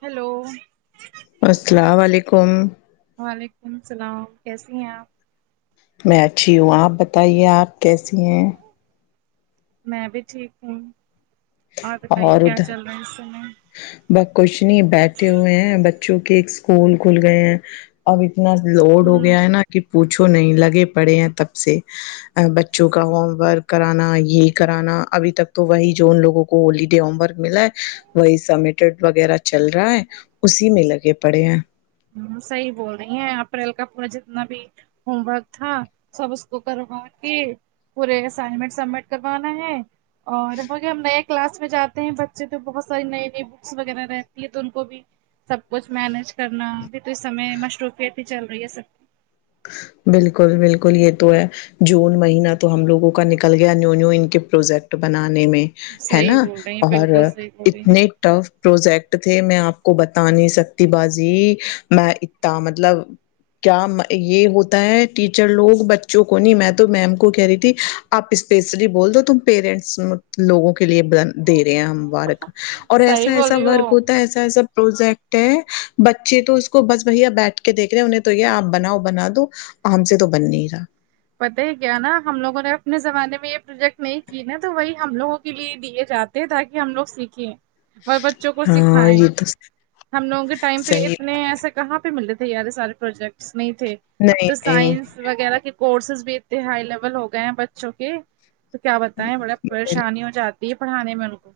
Hello السلام علیکم وعلیکم السلام کیسی ہیں آپ میں اچھی ہوں آپ بتائیے آپ کیسی ہیں میں بھی ٹھیک ہوں آپ بتائیے کیا چل رہا اس سے بت کچھ نہیں بیٹھے ہوئے ہیں بچوں کے اسکول کھل گئے ہیں اب اتنا لوڈ ہو ہوں گیا ہے نا کہ پوچھو نہیں لگے پڑے ہیں تب سے بچوں کا ہوم ورک کرانا یہ کرانا ابھی تک تو وہی جو ان لوگوں کو ہولی ڈے ہوم ورک ملا ہے وہی سمٹ وغیرہ چل رہا ہے اسی میں لگے پڑے ہیں ہمم صحیح بول رہی ہیں اپریل کا پورا جتنا بھی ہوم ورک تھا سب اس کو کروا کے پورے اسائنمنٹ سبمٹ کروانا ہے اور ہم بیگ کلاس میں جاتے ہیں بچے تو بہت ساری نئی نئی بکس وغیرہ رہتی ہے تو ان کو بھی سب کچھ مینج کرنا ابھی تو اس سمے مصروفیت ہی چل رہی ہے سب کی بالکل بالکل یہ تو ہے جون مہینہ تو ہم لوگوں کا نکل گیا نیو نیو ان کے پروجیکٹ بنانے میں ہے صحیح نا بول رہی ہیں اور بالکل صحیح بول رہی ہیں اتنے ٹف پروجیکٹ تھے میں آپ کو بتا نہیں سکتی باجی میں اتا مطلب کیا یہ ہوتا ہے ٹیچر لوگ بچوں کو نہیں میں تو میم کو کہہ رہی تھی آپ اسپیشلی بول دو تم پیرنٹس لوگوں کے لیے بن دے رہے ہیں ہم وارک اور ایسا صحیح بول ایسا رہی ورک ہو ہوتا ہے ایسا ایسا پروجیکٹ ہے بچے تو اس کو بس بھیا بیٹھ کے دیکھ رہے ہیں انہیں تو یہ آپ بناؤ بنا دو ہم سے تو بن نہیں رہا پتہ ہی کیا نا ہم لوگوں نے اپنے زمانے میں یہ پروجیکٹ نہیں کی نہ تو وہی ہم لوگوں کے لیے دیے جاتے تاکہ ہم لوگ سیکھیں اور بچوں کو ہاں سکھیں یہ تو ہم لوگوں کے ٹائم پہ صحیح اتنے ایسا کہاں پہ ملے تھے اارے سارے پروجیکٹس نہیں تھے اب نہیں تو نہیں سائنس وغیرہ کے کورسز بھی اتنے ہائی لیول ہو گئے ہیں بچوں کے تو کیا بتائے بڑا بال- پریشانی ہو جاتی تی پڑاھانے ان کو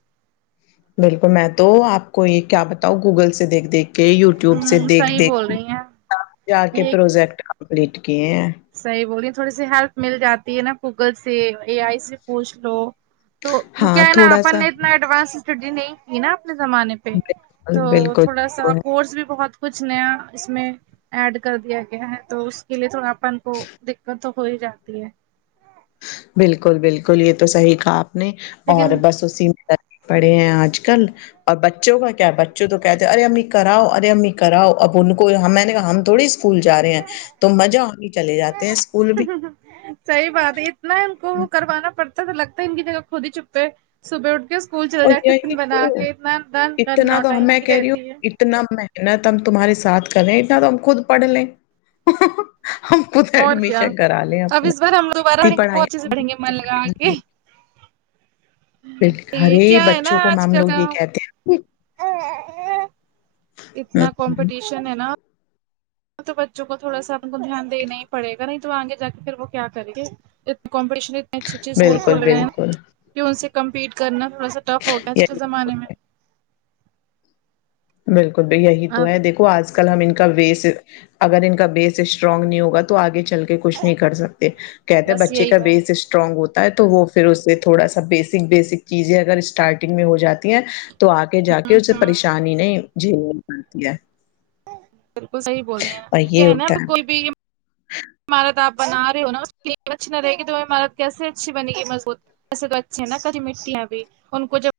بالکل میں تو آپ کو یہ کیا بتاؤں گوگل سے دیکھ دیکھ کے یوٹیوب سے ہ دیکھ صحیح دیکھ بول رہی ہیں آپ۔ جا کے یہ پروجیکٹ کمپلیٹ کیے ہیں صحیح بوللیے تھوڑی سی ہیلپ مل جاتی ہے نا گوگل سے اے آئی سے پوچھ لو تو پھر ہاں کیا ہے نا تھوڑا اپن سا نے اتنا ایڈوانس چٹی نہیں کی نا اپنے زمانے پہ پہ بالکل تو بالکل تھوڑا سا وہ ہے۔ کورس بھی بہت کچھ نیا اس میں ایڈ کر دیا گیا ہے تو اس کے لیے تھوڑا اپن کو دکت تو ہو ہی جاتی ہے بالکل بالکل یہ تو صحیح کہا آپ نے لیکن اور بس اسی میں پڑھے ہیں آج کل اور بچوں کا کیا ہے بچوں تو کہتے ہیں ارے امی کراؤ ارے امی کراؤ اب ان کو میں نے کہا ہم تھوڑی سی اسکول جا رہے ہیں تو مزہ ہونے چلے جاتے ہیں اسکول بھی صحیح بات ہے اتنا ان کو وہ کروانا پڑتا ا تو لگتا ہے ان کی جگہ خود ہی چپے صبح اٹھ اسکول چل اور جائے یہی ٹفن تو بنا کے اتنا رن اتنا کرناو تو ہم- ٹائم میں ہی کہہ رہی ہوں رہتی ہے اتنا محنت ہم تمہارے ساتھ کریں اتنا تو ہم خود پڑھ لیں ہم خود اور کیا ایڈمیشن کرا لیں اب اپنا اس بار ہم دوبارہ اتنی پڑھائی پہنچ جاینگے گے من لگا کے یہ ہرے کیا ہے نا بچوں کو آج ہم کل لوگ یہ کہتے ہیں اتنا ہوں، کومپی ہوں، ٹیشن ہے نہ تو بچوں کو تھوڑا سا اپن کو دھیان دینا ہی پڑے گا نہیں تو آگے جا کے پھر وہ کیا کریں گے ا کومپی ٹیشن اتنے اچھے اچھی اسکول بالکل کھول رہے ہیں بالکل کہ ان سے کمپیٹ کرنا تھوڑا سا ٹف ہوگیا آج کل یہ زمانے میں بالکل بھ یہی تو آپ ہے دیکھ آج کل ہم ان کا وس اگر ان کا بیس اسٹرانگ نہیں ہوگا تو آگے چل کے کچھ نہیں کر سکتے کہتے بس بچے یہی کا تو ہے بیس اس اسٹرانگ ہوتا ہے تو وہ پھر اس سے تھوڑا سا بیسک بیسک چیزیں اگر اسٹارٹنگ میں ہو جاتی ہیں تو آ کے جا کے اسے ہوں، پریشانی نہیں جھیل نی پڑھ تی ہے بالکل صحیح بولنے ہیں اور کہ یہ ہے نا ہوتا کوئی بھی عمارت آ بنا رہے ہو نا اس لیے اچھی نہ رہے گی تو وہ عمارت کیسے اچھی بنے گی مضبوط ویسے تو اچھے نا کبھی مٹیاں بھی ان کو جب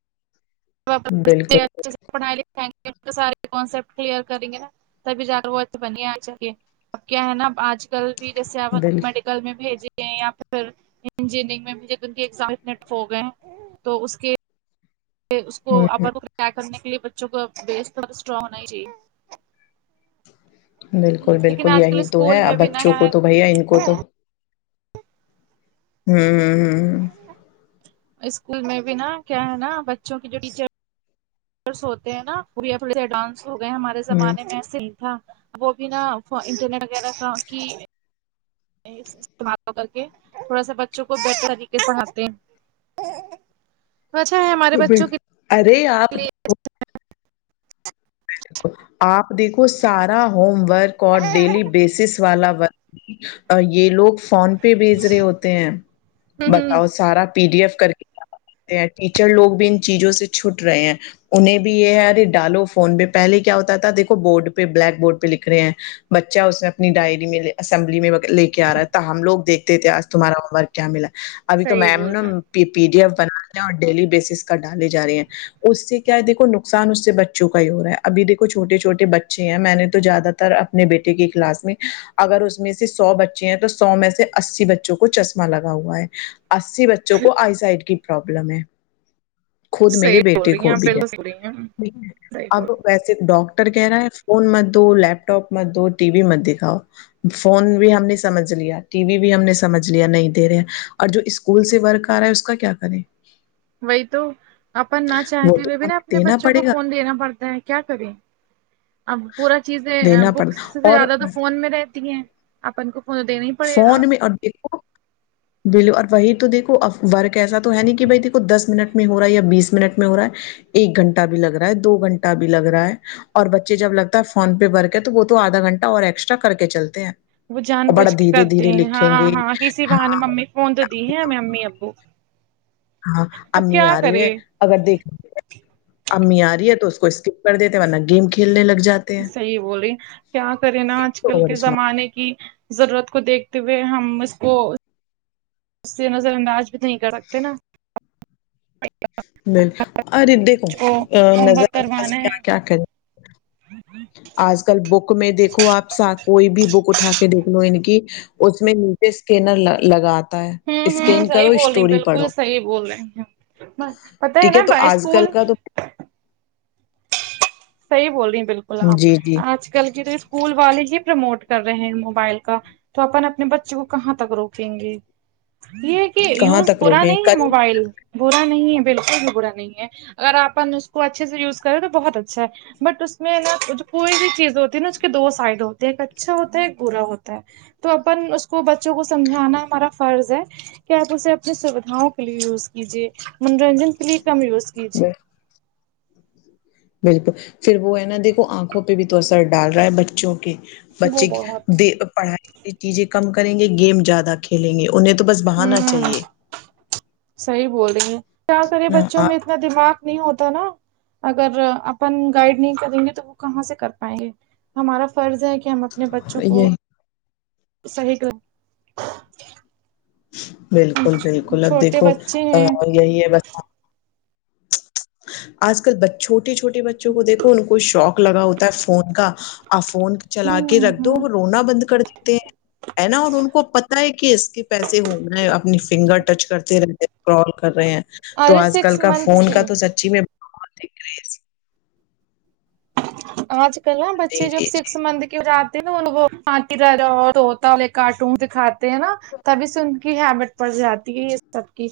اچھے بالکل سے پڑھ ل سارے کٹ کلیئر کریں گے [unintelligible] تبھی جا رہا وہ تو بن آ جکے اب کیا ہے نا ا آج کل بھی جیسے آپ بال میں بھیجی یا پھر انجینئرنگ میں بھی ج ان کےز ہو گئے [unintelligible] تو اس کے اس کو ہ [unintelligible] ط کرنے کےلئے بچوں کو بیس تو اسٹرانگ ہونا ہی چاہیے بالکل لیکن بالکل آج کل یہی تو اسکول ہے اب میں بھی نہ بچوں نیا کو تو بھیا ان کو تو ہے ہممممم اسکول میں بھی نا کیا ہے نا بچوں کی جو ٹیچر ہوتے ہیں نا وہ بھی نہ تھوڑے اڈوانس ہو گئے ہمارے ہ ہ ہ زمانے میں ایسا نئی تھا وہ بھی نا انٹرنیٹ وغیرہ کا کہ استعمال کر کے تھوڑا سا بچوں کو بہتر طریقے سے پڑھاتے ہیں تو اچھا ہے ہمارے ہ بچوں کی ارے آپ آپ دیکھو سارا ہوم ورک اور ڈیلی بیسس والا ورک یہ لوگ فون پہ بھیج رہے ہوتے ہیں ہ بتاؤ سارا پی ڈی ایف کر کے کرتے ٹیچر لوگ بھی ان چیزوں سے چھوٹ رہے ہیں انہیں بھی یہ ہے اارے ڈالو فون پہ پہلے کیا ہوتا تھا دیکھو بورڈ پہ بلیک بورڈ پہ لکھ رہے ہیں بچہ اس میں اپنی ڈائری میں اسمبلی میں لے کے آ رہا ہے تھا ہم لوگ دیکھتے تھے آج تمہارا ہوم ورک کیا ملا اب تو صحیح میم بول نا رہے ہیں پ پی ڈی ایف بناا اور ڈیلی بیسس کا ڈالی جا رہی ہیں اس سے کیا ہے دیکھو نقصان اس سے بچوں کا ہی ہو رہا ہے ابھی دیکھو چھوٹے چھوٹے بچے ہیں میں نے تو زیادہ تر اپنے بیٹے کی کلاس میں اگر اس میں سے سو بچے ہیں تو سو میں سے اسی بچوں کو چشمہ لگا ہوا ہے اسی بچوں کو آئی سائڈ کی پروابلم ہے خود میرے صحیح بول بیٹے رہی ہیں کو آپ بھی ہے بالکل صحیح بول رہی ہیں صحیح بول اب رہی ویسے ڈاکٹر کہہ رہا ہے فون مت دو لپ ٹاپ مت دو ٹی وی مت دکھاؤ فون بھی ہم نے سمجھ لیا ٹی وی بھی ہم نے سمجھ لیا نہیں دے رہے اور جو اس اسکول سے ورک آ رہا ہے اس کا کیا کریں وہی تو اپن نہ وہ چاہتے تو ہوئے بھی نا ہمیں اپنے دینا بچوں کو پڑے گا فون دینا پڑتا ہے کیا کریں اب پورا چیزیں دینا پڑے بکس گا سے اور زیادہ تو فون میں رہتی ہیں اپن کو فون دینا ہی پڑے گا فون میں اور دیکھو بلو اور وہی تو دیکھو ا ورک ایسا تو ہے نہیں کہ بھائی دیکھو دس منٹ میں ہو رہا ہے یا بیس منٹ میں ہو رہا ہے ایک گھنٹہ بھی لگ رہا ہے دو گھنٹہ بھی لگ رہا ہے اور بچے جب لگتا ہے فون پہ ورک ہے تو وہ تو آدھا گھنٹہ اور ایکسٹرا کر کے چلتے ہیں وہ جان اور بڑا بوج کے دھیرے کرتے دھیرے ہیں ہاں لکھیں گے ہاں کسی بہ نے ممی فون تو دی ہے ہمیں امی ابو ہاں اب امی کیا آ رہی ہے کرے اگر دیکھ امی آ رہی ہے تو اس کو اسکپ کر دیتے ورنہ گیم کو صحیح بولے کیا کرے نا آج کل اوور کے اسمارٹ زمانے کی ضرورت کو دیکھتے ہوئے ہم اس کو اس سے نظر انداز بھی نہیں کر سکتے نا ب ارے دیکھو کو ہوم نظر ورک انداز کروانا کیا ہے کیا کریں آج کل بک میں دیکھو آپ کوئی بھی بک اٹھا کے دیکھ لو ان کی اس میں نیچے اسکینر لگات ہے ہوں ہوں اسکین کرو صحیح بول رہی اسٹوری بالکل پڑھو صحیح بول رہی ہیں، پتہ ٹھیک ہے نا تو بائی آج کل اسکول کا تو صحیح بول رہی ہیں بالکل آپ جی جی آج کل کی تو اسکول والے ہی پرموٹ کر رہے ہیں موبائل کا تو اپن اپنے بچے کو کہاں تک روکیں گے یہ کہ کہاں یوز تک برا روکیں نہیں ہے کل موبائل برا نہیں ہے بالکل بھی برا نہیں ہے اگر آپن اس کو اچھے سے یوز کریں تو بہت اچھا ہے بٹ اس میں نا جو کوئی بھی چیز ہوتی ہے نا اس کے دو سائڈ ہوتے ہیں ایک اچھا ہوتا ہے ایک برا ہوتا ہے تو اپن اس کو بچوں کو سمجھانا ہمارا فرض ہے کہ آپ اسے اپنی سویدھاؤں کے لیے یوز کیجیے منورنجن کے لیے کم یوز کیجیے بالکل پھر وہ ہے نا دھو آنکھوں پہ بھی تو اثر ڈال رہا ہے بچوں کے وہ بچے بہت پڑھائی وال چیزیں کم کریں گے گیم زیادہ کھیلیں گے انہیں تو بس بہانا ہوں چاہیے صحیح بول رہی ہیں کیا کرے نا بچوں میں تو آپ اتنا دماغ نہیں ہوتا نا اگر اپن گائڈ نہیں کریں گے تو وہ کہاں سے کر پائیں گے ہمارا فرض ہے کہ ہم اپنے بچوں کو یہ صحیح کر بالکل بالکل اب چھوٹے دیکھو بچے ہیں یہی ہے بس آج کل چھوٹے چھوٹے بچوں کو دیکھو ان کو شوق لگا ہوتا ہے فون کا آ فون چلا کے رکھ دو ہ وہ رونا بند کر دیتے ہیں ہے نا اور ان کو پتہ ہے کہ اس کے پیسے ہونا ہے اپنی فنگر ٹچ کرتے رہتے کال کر رہے ہیں تو ارے آج سکس کل کا منتھ فون سے کا تو سچی میں بہت ہی کرز آج کل نا جی بچے جب جی سکس منتھ کے ہوجات کارٹون دکھاتے ہیں نا تبھی سے انک کی ہیبٹ پڑ جاتی ہے یہ سب کی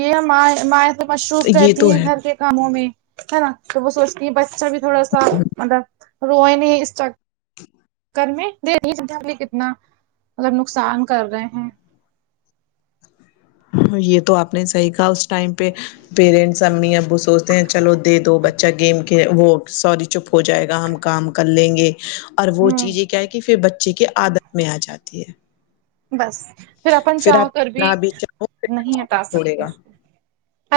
یہ ہم مائے ماۓ مصروف جی یہ رہتی تو ہیں ہے گھر کے کاموں میں ہے نا تو وہ سوچتی ہیں بچہ بھی تھوڑا سا مطلب روئن نہیں اس چک کر میں [unintelligible] کتنا مطلب نقصان کر رہے ہیں یہ تو آپ نے صحیح کہا اس ٹائم پہ پیرنٹس امی ابو سوچتے ہیں چلو دے دو بچ چا گیم کے وہ سوری چپ ہو جائے گا ہم کام کر لیں گے اور وہ ہوں چیزیں کیا ہے کہ پھر بچے کے عادت میں آجاتی ہے بس پھر اپن چاہ آپ کر بھی نہ چاہو نہیں ہٹا چھوڑے سکتے گا اس کو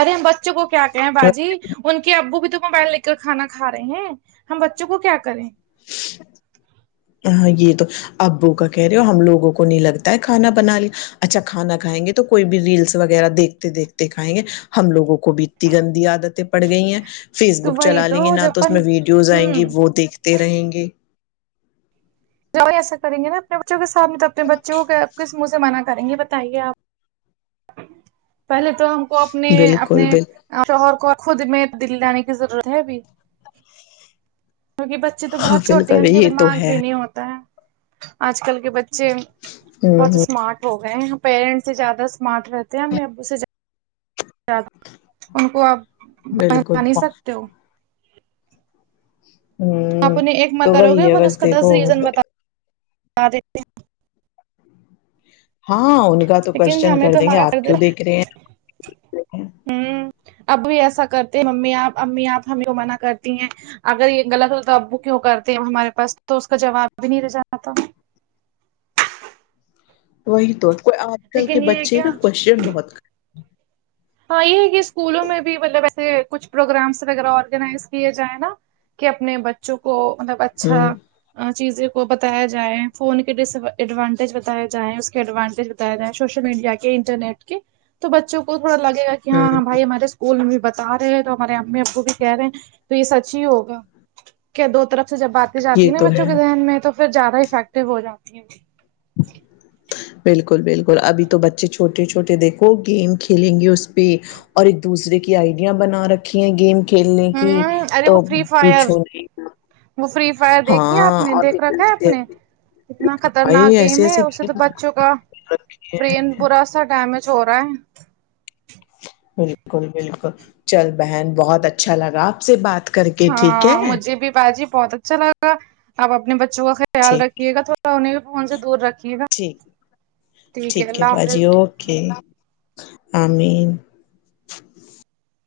ارے ہم بچوں کو کیا کہے باجی کے ان ابو بھی تو موبائل لیک کر کھانا کھا رہے ہیں ہم بچوں کو کیا کریں ہاں جی تو ابو کا کہہ رہے ہو ہم لوگوں کو نہیں لگ تا کھانا بنا لے اچھا کھانا کھائیں گے تو کوئی بھی ریلس وغیرہ دیکھتے دیکھتے کھائیں گے ہم لوگوں کو بھی اتنی گندی عادتیں پڑ گئی ہیں فیس تو بک چلا وہی لیں گے نہ جب تو اس اپن میں ویڈیوز آئیں گی ہوں وہ دیکھ ت رہیں گے جاؤ ایسا کریں گے نا اپنے بچوں کے سامنے تو اپنے بچوں کو کس منہ سے منع کریں گے بتائیے آپ پہلے تو ہم کو اپنے اپنے بالکل بالکل شوہر کو خود میں دل لانے کی ضرورت ہے ابھی کیونکہ بچے تو بہت چھوٹیے ہیں بالکل ان کے یہ تو دماغ ہے بھی نہیں ہوتا ہے آج کل کے بچ سیم ہوں بہت ہ اسمارٹ ہو گئے ہیں ہم پیرنٹس سے زیادہ اسمارٹ رہتے ہیں امی ابو سے زیا یاد ان کو آپ بہنا بالکل نہیں سکتے ہو آپ ہوں انہیں ایک ماہ تو کرو گے وہی ہے وہ اس بس کا دس دیکھو ریزن بتا دیتے ہے ہاں ان کا تو لیکن کوشچن ہمیں کر تو دیں گے ہمارا آپ فرد کیوں دیکھ رہے ہیں ہوں اب بھی ایسا کرتے ممی آپ امی آپ ہمیں کیوں منع کرتی ہیں اگر یہ غلط ہو تو ابو کیوں کرتے ہیں ہمارے پاس تو اس کا جواب بھی نہیں رہ جاتا وہی تو کوئی آج کل کے لیکن یہ ہے بچے کیا نا کوشچن بہت کا ہاں یہ ہے کہ اسکولوں میں بھی مطلب ایسے کچھ پروگرامس وغیرہ آرگنائز کیے جایے نا کہ اپنے بچوں کو مطلب ہیں۔ ہوں اچھا چیزیں کو بتایا جائیں فون کے ڈیساڈوانٹیج بتاائے جائیں اس کے ایڈوانٹیج بتایا جائے سوشل میڈیا کے انٹرنیٹ کے تو بچوں کو تھوڑا لگےا کہ ہاں ہوں ہاں بھائی ہمارے اس کول میں بتا رہے ہیں تو ہمارے امی ابو بھی کہہ رہے ہیں تو یہ سچ ہی ہوگا کیا دو طرف سے جب باتیں جاتی یہ ہیں نا تو ہے بچوں کے ذہن میں تو پھر زیادہ افیکٹو ہو جاتی ہیں بالکل بالکل ابھی تو بچے چھوٹے چھوٹے دیکھو گیم کھیلیں گے اس پہ اور ایک دوسرے کی آئیڈیا بنا رکھی ہیں گیم کھیلنے کی ہوں ارے وہ تو فری فائر پوچھو نہیں وہ فری فائر دیکھی ہے آپ ہاں نے اور دیکھ رکھا ہے آپ ایسے نے اتنا ایسے خطرناک گیم ایسے ہے ایسے اس سے تو گیم بچوں کا رکھے برین ہیں برا سا ڈیمیج ہو رہا ہے بالکل بالکل چل بہن بہت اچھا لگا آپ سے بات کر کے ٹھیک ہے ہاں مجھے بھی باجی بہت اچھا لگا آپ اپنے بچوں کا خیال ٹھیک رکھیے گا تھوڑا انہیں بھی فون سے دور رکھ ٹھیک ٹھیک ہے اللہ باجی حافظ اوکے آ مین